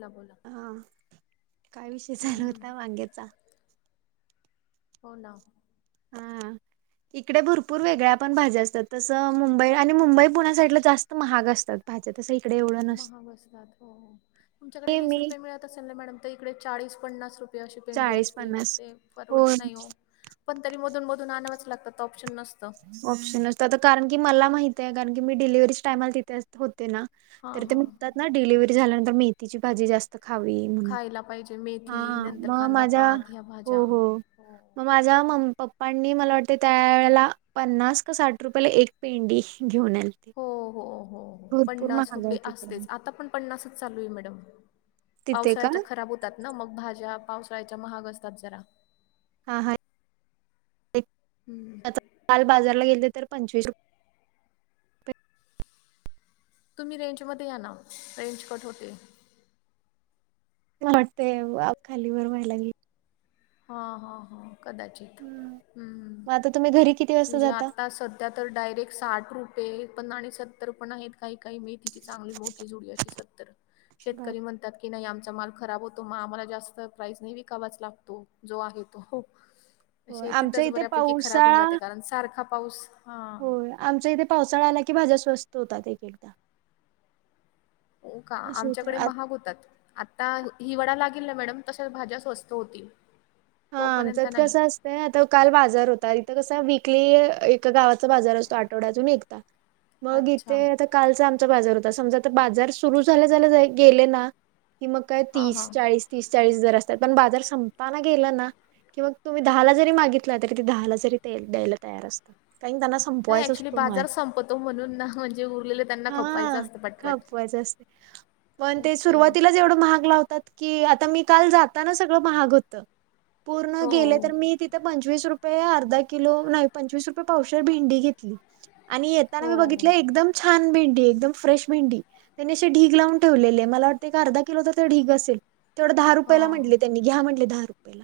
बोला बोला हा काय विषय चालू हम्म हम्म होता [inaudible] मागेचा? हो ना. हम्म इकडे भरपूर वेगळ्या पण भाज्या असत्यात. तसं मुंबई आणि मुंबई पुण्या साइडला जास्त महाग असतात. पाहिजे तस इकडे एवढं नसतं महाग असतात हो. तुमच्याकडे हे वीस मी रुपये मिळत असेल ना मॅडम तर इकडे चाळीस पन्नास रुप ते अशी पेंडी चाळीस असते मग पन्नास ते होय परवडत नाई ओ. पण तरी मधून मधून आणावंच लागतं ऑप्शन नसतं. ऑप्शन नसतो आता कारण की मला माहितीये कारण की डिलिव्हीच्या टायमाला तिथे अस होते ना हां तर ते हां म्हणतात ना डिलिव्हरी झाल्यानंतर मेथीची भाजी जास्त खावी म्हणून खायला पाहिजे हा मेथी नंतर मग माझ्या कांदापात ह्या भाज्या हों हों मग माझ्या म पप्पांनी मला वाटतेंय त्यावेेळेला पन्नास का साठ रुपयाला एक पेंडी घेऊन आलती. हो हो हो पन्नास रुपये आसतेच तिकडे आता पण पन्नासच चालूयं मॅडम तिथे का पावसाळ्याच्या खराब होतात ना मग भाज्या पावसाळ्याच्या महाग असतात जरा त हां हां हम्म [inaudible] काल बाजारला गेलेते तर पंचवीस रुप तुम्ही रेंजमध्ये या ना रेंज कट होतेयं. वाटतंय वाफ खालीवर वाहलागलेय. हां हां हां कदाचित हम्म. हूं मग आता तुम्ही घरी किती वाजता म्हणजे जाता आता सध्या तर डायरेक्ट साठ रुपये पण आणि सत्तर पण आहेत काही काही मेथी ती चांगली मोठी जुडी अशी सत्तर बाप शेतकरी मंत त्यात की नाही आमचा माल खराब होतो मग आम्हाला जास्त प्राईज नी विकावाच लागतो जो आहे तो. होय आमचा इथे पावसाळा अन् सारखा पाऊस हां होय आमच्या इथे पावसाळा आला की भाज्या स्वस्त होतात एक एकदा. हों का! असं आमच्याकडे होत महाग होतात. आता हिवडा लागील ना मॅडम तशा भाज्या स्वस्त होतील. हां तोपर्यंत आमच्यात नाही. कसं असतंय आता काल बाजार होता इथं कस विकली ए त गावाचा बाजार असतो आठवड्यातून एकदा मग अच्छा इथे आता कालचा आमचा बाजार होता समजा आता बाजार सुरु झाल्या झाल्या गेले ना कि मग काय हां तीस, हां. चाळीस तीस, चाळीस दर असतात पण बाजार संपताना गेला नां कि मग तुम्ही दहाला जरी मागितला तरी ते दहाला जरी द्यायला तयार असतात कारण की त्यांना नाही संपवायच ॲक्च्युली असतो माल बाजार संपतो म्हणून ना म्हणजे उरलेलं त्यांना खपवायचं हां असतं पटपट. खपवायच असतोय. पण ते ओके. सुरुवातीलाच एवढं महाग लावतात की आता मी काल जाताना सगळं महाग होत पूर्ण हो, गेले तर मी ति ते पंचवीस रुपये अर्धा किलो नाही पंचवीस रुपये पावशर भेंडी घेतली आणि येताना मी हो. बघितलं एकदम छान भेंडी एकदम फ्रेश भेंडी त्याने अशे ढीग लावून ठेवलेले, मला वाटतंय एक अर्धा किलो तर ते ढीग असेल. तेवढं दहा रुपयाला हां. म्हटले त्यांनी घ्या म्हंटले दहा रुपयला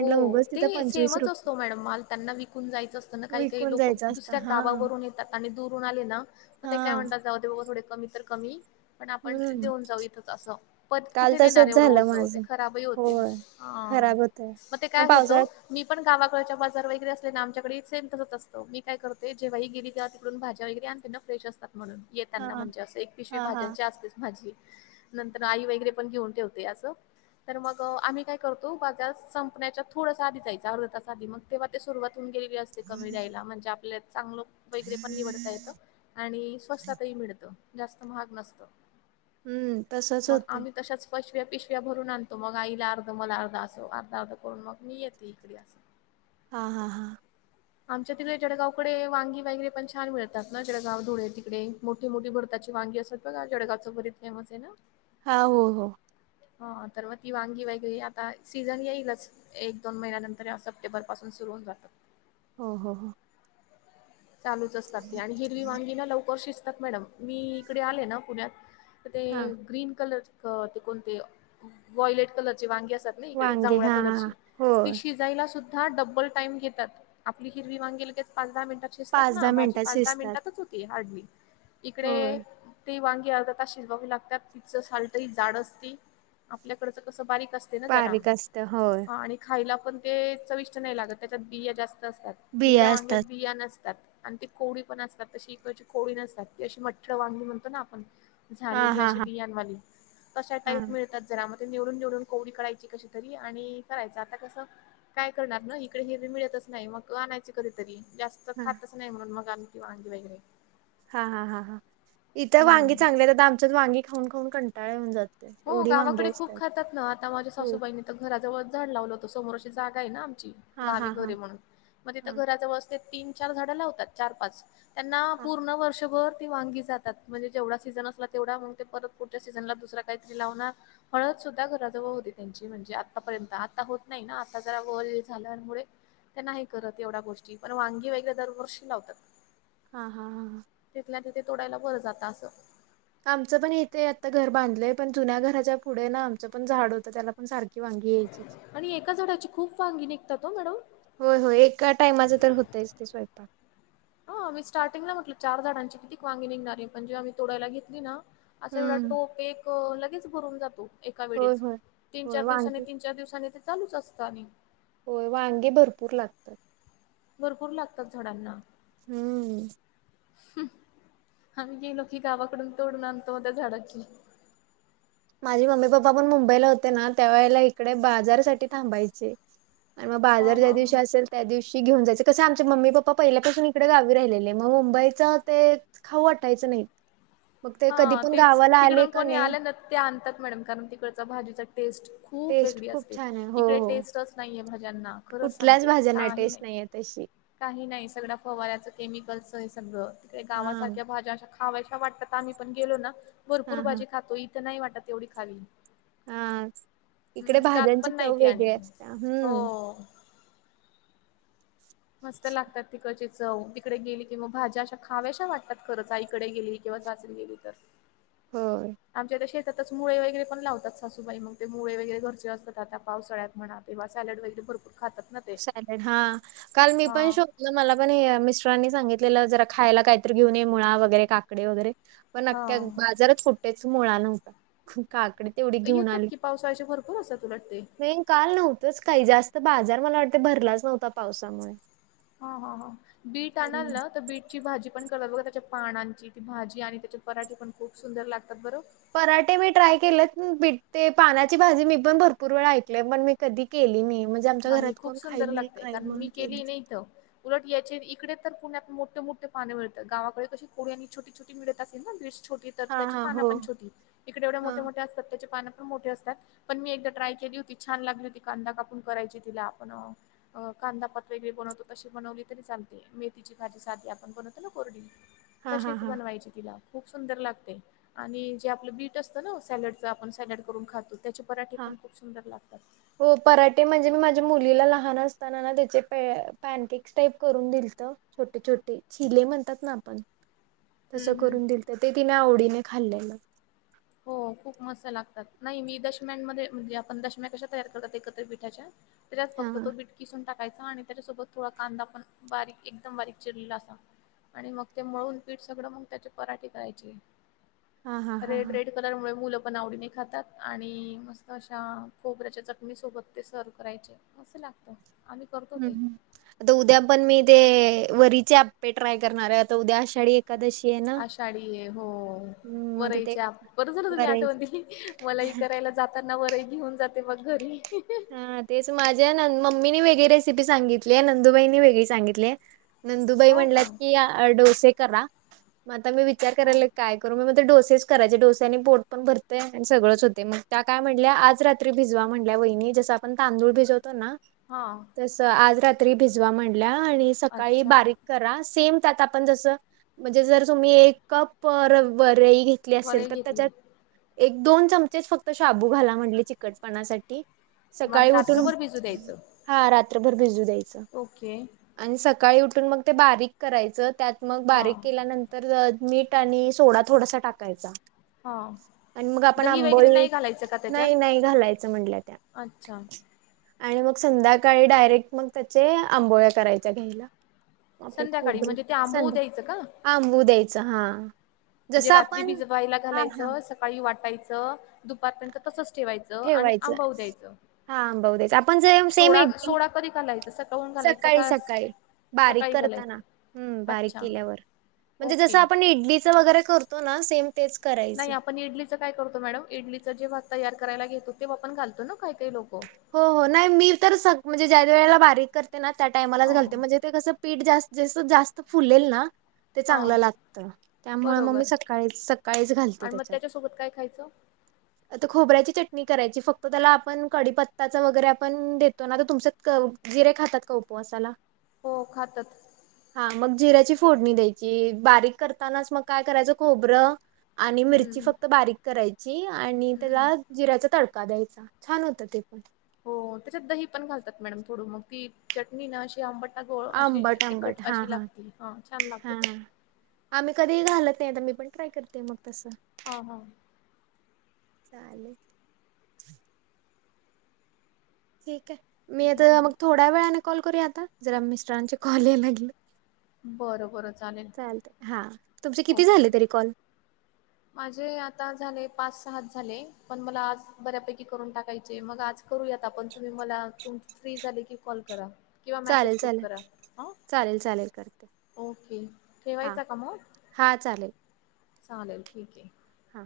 हों ते सेमच असतो मॅडम माल त्यांना विकून जायचं असत ना काही काही विकून लोक जायचं दुस असतं ज्या हा गावावरून येतात आणि दूरून आले ना मग ते काय हा म्हणतात जाऊ ते बाबा थोडे कमी तर कमी. पण आपण हम्म देऊन जाऊ इथच असं परत काल कुठे नेणार तसच एवढं झालं ओझ माझ ते खराबही होतेय. होय हां खराब मग ते होतय काय होतं पावसाळ्यात मी पण गावाकडच्या बाजार वगैरे असले ना आमच्याकडे सेम तसंच असत मी काय करते जेव्हाही गेली तेव्हा तिकडून भाज्या वगैरे आ ते ना फ्रेश असतात म्हणून हा येताना म्हणजे असं एक पिशवी हा हा भाज्यांची असतेच माझी. नंतर आई वगैरे पण घेऊन ठेवते असं तर मग आम्ही काय करतो बाजार संपण्याच्या थोडस आधी जायच अर्धा तास आधी मग तेव्हा ते सुरुवात होऊन गेले असते, कमी द्यायला म्हणजे आपल्या चांगल वगैरे पण निवडता येत आणि स्वस्तातही मिडत जास्त महाग नसत. हम्म तसच मग होतय आम्ही तशाच पशव्या पिशव्या भरून आणतो मग आईला अर्ध मला अर्ध अस दादा कडून मग मी येते इकडे असं हा हा हा आमच्या तिकडे जडगावकडे वांगीगैे पण छान मिळात ना जळगाव धुळे तिकडे मोठी मोठी भरताची वांगी असत जळगाव च भरीत फेमस आहे ना हा हो हो हा तर मग ती वांगी वगैेरे आता सीझन येईल बस एक दोन महिन्यानंतर या सप्टेंबर पासून सुरू होऊ जात हो हो हो चालूच असतात ते आणि हिरवी वांगी ना लवकर शिजतात मॅडम मी इकडे आले ना पुण्यात तर ते हा ग्रीन कलर कोणते वॉयलेट कलरचे वांगी असतात ना इकडे वांगे जांभळ्या हा कलरची होय शिजायला सुद्धा डबल टाइम घेतात आपली हिरवी वांगी लगेच पाच दहा मिनिटात शिजतात पाच ना दहा भाजी मिनिटात पाच दहा शिजतात मिनिटातच होती हार्डली इकडे होय ती वांगी अर्धा तास शिजवावी लागतात तिचं सालतह जाड असती आपल्याकडचं कसं बारीक असत बारीक असतं हो आणि खायला पण ते चविष्ट नाही लागत त्याच्यात बिया जास्त असतात बिया हिरव्या वांग्यात असतात बिया नसतात आणि ते कोवळी पण असतात तशी इकडची कोवळी नसतात की अशी मठ वांगी म्हणतो ना आपण हा झालेली हा अशी हा बियांवाले तशा हा टाईप मिळतात जरा मग ते निवडून निवडून कोवडी करायची कशी करायच आता कस काय करणार इकडे हिरवी मिळतच नाही मग आणायचं कधीतरी जास्त हा खातच नाही म्हणून मग की वांगी वगैरे हा हा हा हा इथं वांगी हम्म चांगले आहेत आमच्यात वांगी खाऊन खाऊन कंटाळा येऊन जातो हो गावाकडे खूप खातात ना आता माझ्या हो सासूबाईनी घरा जवळच झाड लावलं होतं समोर अशी जागा आहे ना आमची हा गावी हा हा घरे म्हणून मग तिथं हा घराजवळ असते तीन चार झाडं लावतात चार पाच त्यांना हा पूर्ण वर्षभर ती वांगी जातात म्हणजे जेवढा सीझन असला तेवढा मग ते परत पुढच्या् सीझनला दुसरा काहीतरी लावणार हळद सुद्धा घराजवळ होती त्यांची म्हणजे आतापर्यंत आता होत नाही ना आता जरा वय झाल्यामुळे ते नाही करत एवढ्या गोष्टी पण वांगी वगैरे दरवर्षी लावतात हा हा ह तिथल्या तिथे तोडायला बरं जातं असं आमचं पण येते आता घर बांधलंय पण जुन्या घराच्या पुढे ना आमचं पण झाड होतं त्याला पण सारखे आणि एका झाडाची खूप वांगी निघतात हो मॅडम होय होय एका टायमाचं तर होतयच ते स्वयंपाक हा मी स्टार्टिंग म्हटलं चार झाडांची किती वांगी निघणारे म्हणजे आम्ही तोडायला घेतली ना असा एवढा हम्म टोप एक लगेच भरून जातो एका होय वेळेच होय तीन होय चार दिवसानी वांगी तीन च्या दिवसानी ते चालूच असता आणि होय वांगे भरपूर लागतात भरपूर लागतात झाडांना हम्म आम्ही गेलो की गावाकडून तोडून आणतो मग त्या झाडाची माझी मम्मी पप्पा पण मुंबईला होते ना त्या वेळेला इकडे बाजारासाठी थांबायचे आणि मग बाजार हा ज्या हा हा दिवशी असेल त्या दिवशी घेऊन जायचे कसे आमचे मम्मी पप्पा पहिल्यापासून इकडे गावी राहिलेले मग मुंबईच ते खाऊ वाटायचं नाहीत मग ते कधी हा पण तेच गावाला आले तिकडून का कोणी नाही. आलं ना ते आणतात मॅडम कारण तिकडचा भाजीचा टेस्ट खूप टेस्ट वेगळी खूप असते छान आहे हो तिकडे हो टेस्ट अस. नाय्य भाज्यांना खरंच कुठल्याच सांगते भाज्यांना काही टेस्ट नाही. आहे तशी काही नाही सगळ्या फवऱ्याचं केमिकलस हे सगळं तिकडे हा गावासारख्या भाज्या अशा खावायश्या वाटतात. आम्ही पण गेलो ना भरपूर हा हा भाजी खातो इथं नाही वाटत तेवढी खावी. हा इकडे हम्म जात भाज्यांची पण चव नाहीती आणि वेगळी असते हो. हम्म मस्त लागतात त कचित. जा तिकडे गेली किं मवा भाज्या अशा खाव्याशा वाटतात खरंच आईकडे गेली किंवा जाचरी गेली तरस. हो. आमच्या त्या शेतातच मुळे वगैरे पण लावतात सासूबाई मग ते मुळे वगैरे घरचे असतात आता पावसाळ्यात म्हणत. तेव्हा सॅलड वगैे भरपरात. सॅलेड हा काल मी पण शो. मला पण मिस्टरांनी सांगितलेलं जरा खायला काहीतरी घेऊन ये मुळा वगैरे काकडे वगैरे. पण अखख्या हा बाजारात कुठेच मुळा नव्हत. काकडी तेवढी घेऊन येतात आली की पावसाळ्याचे भरपूर असतात उलट ते नाही. काल नव्हतंच काही जास्त बाजार मला वाटते भरलाच नव्हता पावसामुळे. हा हा हा बीट आणाल हम्म. ना तर बीट. ची भाजी पण करतात बघा त्याच्या पानांची ती भाजी आणि त्याचे पराठे पण खूप सुंदर लागतात बरो. पराठे मी ट्राय केले बते ते पानाची भाजी मी पण भरपूर वेळ ऐकले पण मी कधी केली नाही. आमच्या नाही घरात खूप कोण खाईल सुंदर नाही लागते खाईल कारण म्हणून मी केली नाहीथ. उलट यायचे इकडे तर पुण्यात मोठे मोठे पाने मिळतात गावाकडे कशी को आणि छोट. ळ असे नाी छोटी तर हां त्याची हां पाना हो. पण छोटी इकडे एव मोठे हां मोठे असतात त्याचे पाना. मोठे असतात पण मी एकदा ट्राय केली होती छान लागली होती कांदा कापून करायची तिला आपण. कांदापात वगरे बनवतो तशी बनवली तरी चालते मेथीची भाजी साधी आपण बनवतो ना गोरडी. हां हां तशीच हां बनवायचे तिला. खूप सुंदर लागते आणि जे आपलं बीट असतं ना सॅलडचं आपण सॅलड करून खातो. त्याचे पराठीे हां. पण खूप सुंदर लागतात. हो पराठे म्हणजे मी माझ्या मुलीला लहान असताना ना त्याचे प पॅनकेक् टाईप करून दिलत. छोटे छोटे चिले म्हणतात ना आपण. तसं हम्म हम्म. करून दिल तर ते तिने आवडीने खाल्लेलं. हो खूप मस्त लागतात नाही मी दशम्यांमध्ये म्हणजे आपण दशम्या कशा तयार करतात एकत्र पीठाच्या. त्यात हा फक्तो बिट किसून टक. य आणि त्याच्यासोबत थोडा कांदा पण बारीक एकदम बारीक चिरलेला अस. आणि मग ते मळून पीठ सगळं मग त्याचे पराठीे करायचे. हा हा हा रेड हां. रेड कलरमुळे मुलं पण आवडीने खातात आणि मस्त अशा खोबऱ्याच्या चटणीसोबत ते सर्व करायचे. कं लागतं. आम्ही करतो ह् ते. आता उद्या पण मी ते वरीचे आपपे ट्राय करणार आहे आता उद्या आशाी. कदशी. आषाढी आहे हो. आता ते बरायच्या बरं झारा तुम्ही करायच. आठवण दिली मला ह करायला जात. त्यांना बरे घेऊन जाते मग घरी. हा तेच माझ्या मम्मीने वेगळी रेसिपी सांगितली नंदुबाईनी वेगळी सांगितले. नंदुबाई हो का? म्हणल्यात की डोसे करा. म आता मी विचार हां करालोय काय करू मग डोसेस कराचे डोस्या आणि पोट पण भरतय आणि सगळंच होतय मग त्या काय म्हणल्या आज रात्री भिजवा म्हणल्या वहिनी. जस आपण तांदूळ भिजवतो ना. हा जसं आज रात्री भिजवा म्हणल्या आणि सकाळी अच्छा बारीक करा सेम त्यात आपण जस म्हणजे जर तुम्ही एक कप वरई घे वरई असेल तर घेतली. त्याच्यात एक दोन चमचेच फक्त शाबू घाला म्हटले चिकटपणासाठी. सकाळी म्हणजे उठून रात्रभर भिजू द्यायचं हा रात्रभर भिजू द्याई ओके. आणि सकाळी उठून मग ते बारीक करायचं त्यात मग बारीक हां. केल्यानं तर मीठ आणि सोडा थोडासा टाकायचा. हां आणि मग आपण दही वगैरे आंबोळी नाही घालायचं का त्याच्यात? नाही नाही घालायचं म्हटल्या त्या. अच्छा! आणि मग संध्याकाळी डायरेक्ट मग त्याचे आंबोळ्या करायच्या घ्यायला. आपले संध्याकाळी खोबरे म्हणजे ते आंबू संध्या द्यायचं का?. आंबू द्यायचं हा. म्हणजे जसं रात्री आपण भिजवायला हा हा घालायचं सकाळी वाटायचं, दुपारपर्यंत तसंच ठेवायचं आणि आंबाऊ द्यायचं. हा आंबव दे आपण ज सेम सोडा इडली सोडा कधी घालायचा सकाळून घालायचा सकाळी का सकाळी बारीक सकाळी करताना घालायचं. हम् बारीक अच्छा केल्यावर म्हणजे जस ओके. आपण इडलीच वगैरे कर तो ना सेम. तेच करायचं नाही आपण इडलीचं काय करतो मॅडम इडलीच जेव्हा तयार करायला घेतो ते आपण घालतो ना काही काही लोक. हो हो नाही मी तर सग म्हणजे ज्या वेळेला बारीक करते ना त्या टाइमालाच हा घालते म्हणजे ते कसं पीठ जास्त जस जास्त फुलेल ना ते हा चांगलं लागतं त्यामूळ मग मी बरोबर सकाळीच सकाळीच घालते आणि मग त्याच्यात. त्याच्यासोबत काय खायचं? आता खोबऱ्याची चटणी करायची फक्त त्याला आपण कडीपत्. त्याच वगैरे आपण देतो ना. तर तुमच्यात जिरे खातात का उपवासाला? हो खातात. हा मग जिऱ्याची फोडणी द्यायची बारीक करतानाच मग काय करायचं खोबरं आणि मिरची हम्म फक्त बारीक करायची आणि हम्म. त्याला जिऱ्याचा तडका द्यायचा. छान होतं ते पण. हो त्याच्यात दही पण घालतात मॅडम थोड मग ती चटणी ना अशी आंबट गोड अशी आंबट आंबट. तिखट हा, अशी हा. लागते हा छान लागत हा, ते. हा. आम्ही कधीही घालत नाही आता मी पण ट्राय करतेय मग तसं. हा हा. चालेल. ठीक आहे. मी हम्म, आता हम्म, मग थोड्या वेळाने कॉल करू आता जरा मिस्टरांचे कॉल या लागले. हम्म. बरं बरं चालेल चालते हा. तुमचे किती ओके. झाले तरी कॉल? माझे आता झाले पाच सात झाले पण मला आज बऱ्यापैकी करून टाकायचे मग आज करूयात आपण तुम्ही मला त फ्री झाली की कॉल करा. किंवा मेसेज चालेल कूट चालेल करा ह चालेल चालेल करते ओके. ठेवायचा का मग? हा चालेल. चालेल ठीक आहे. हां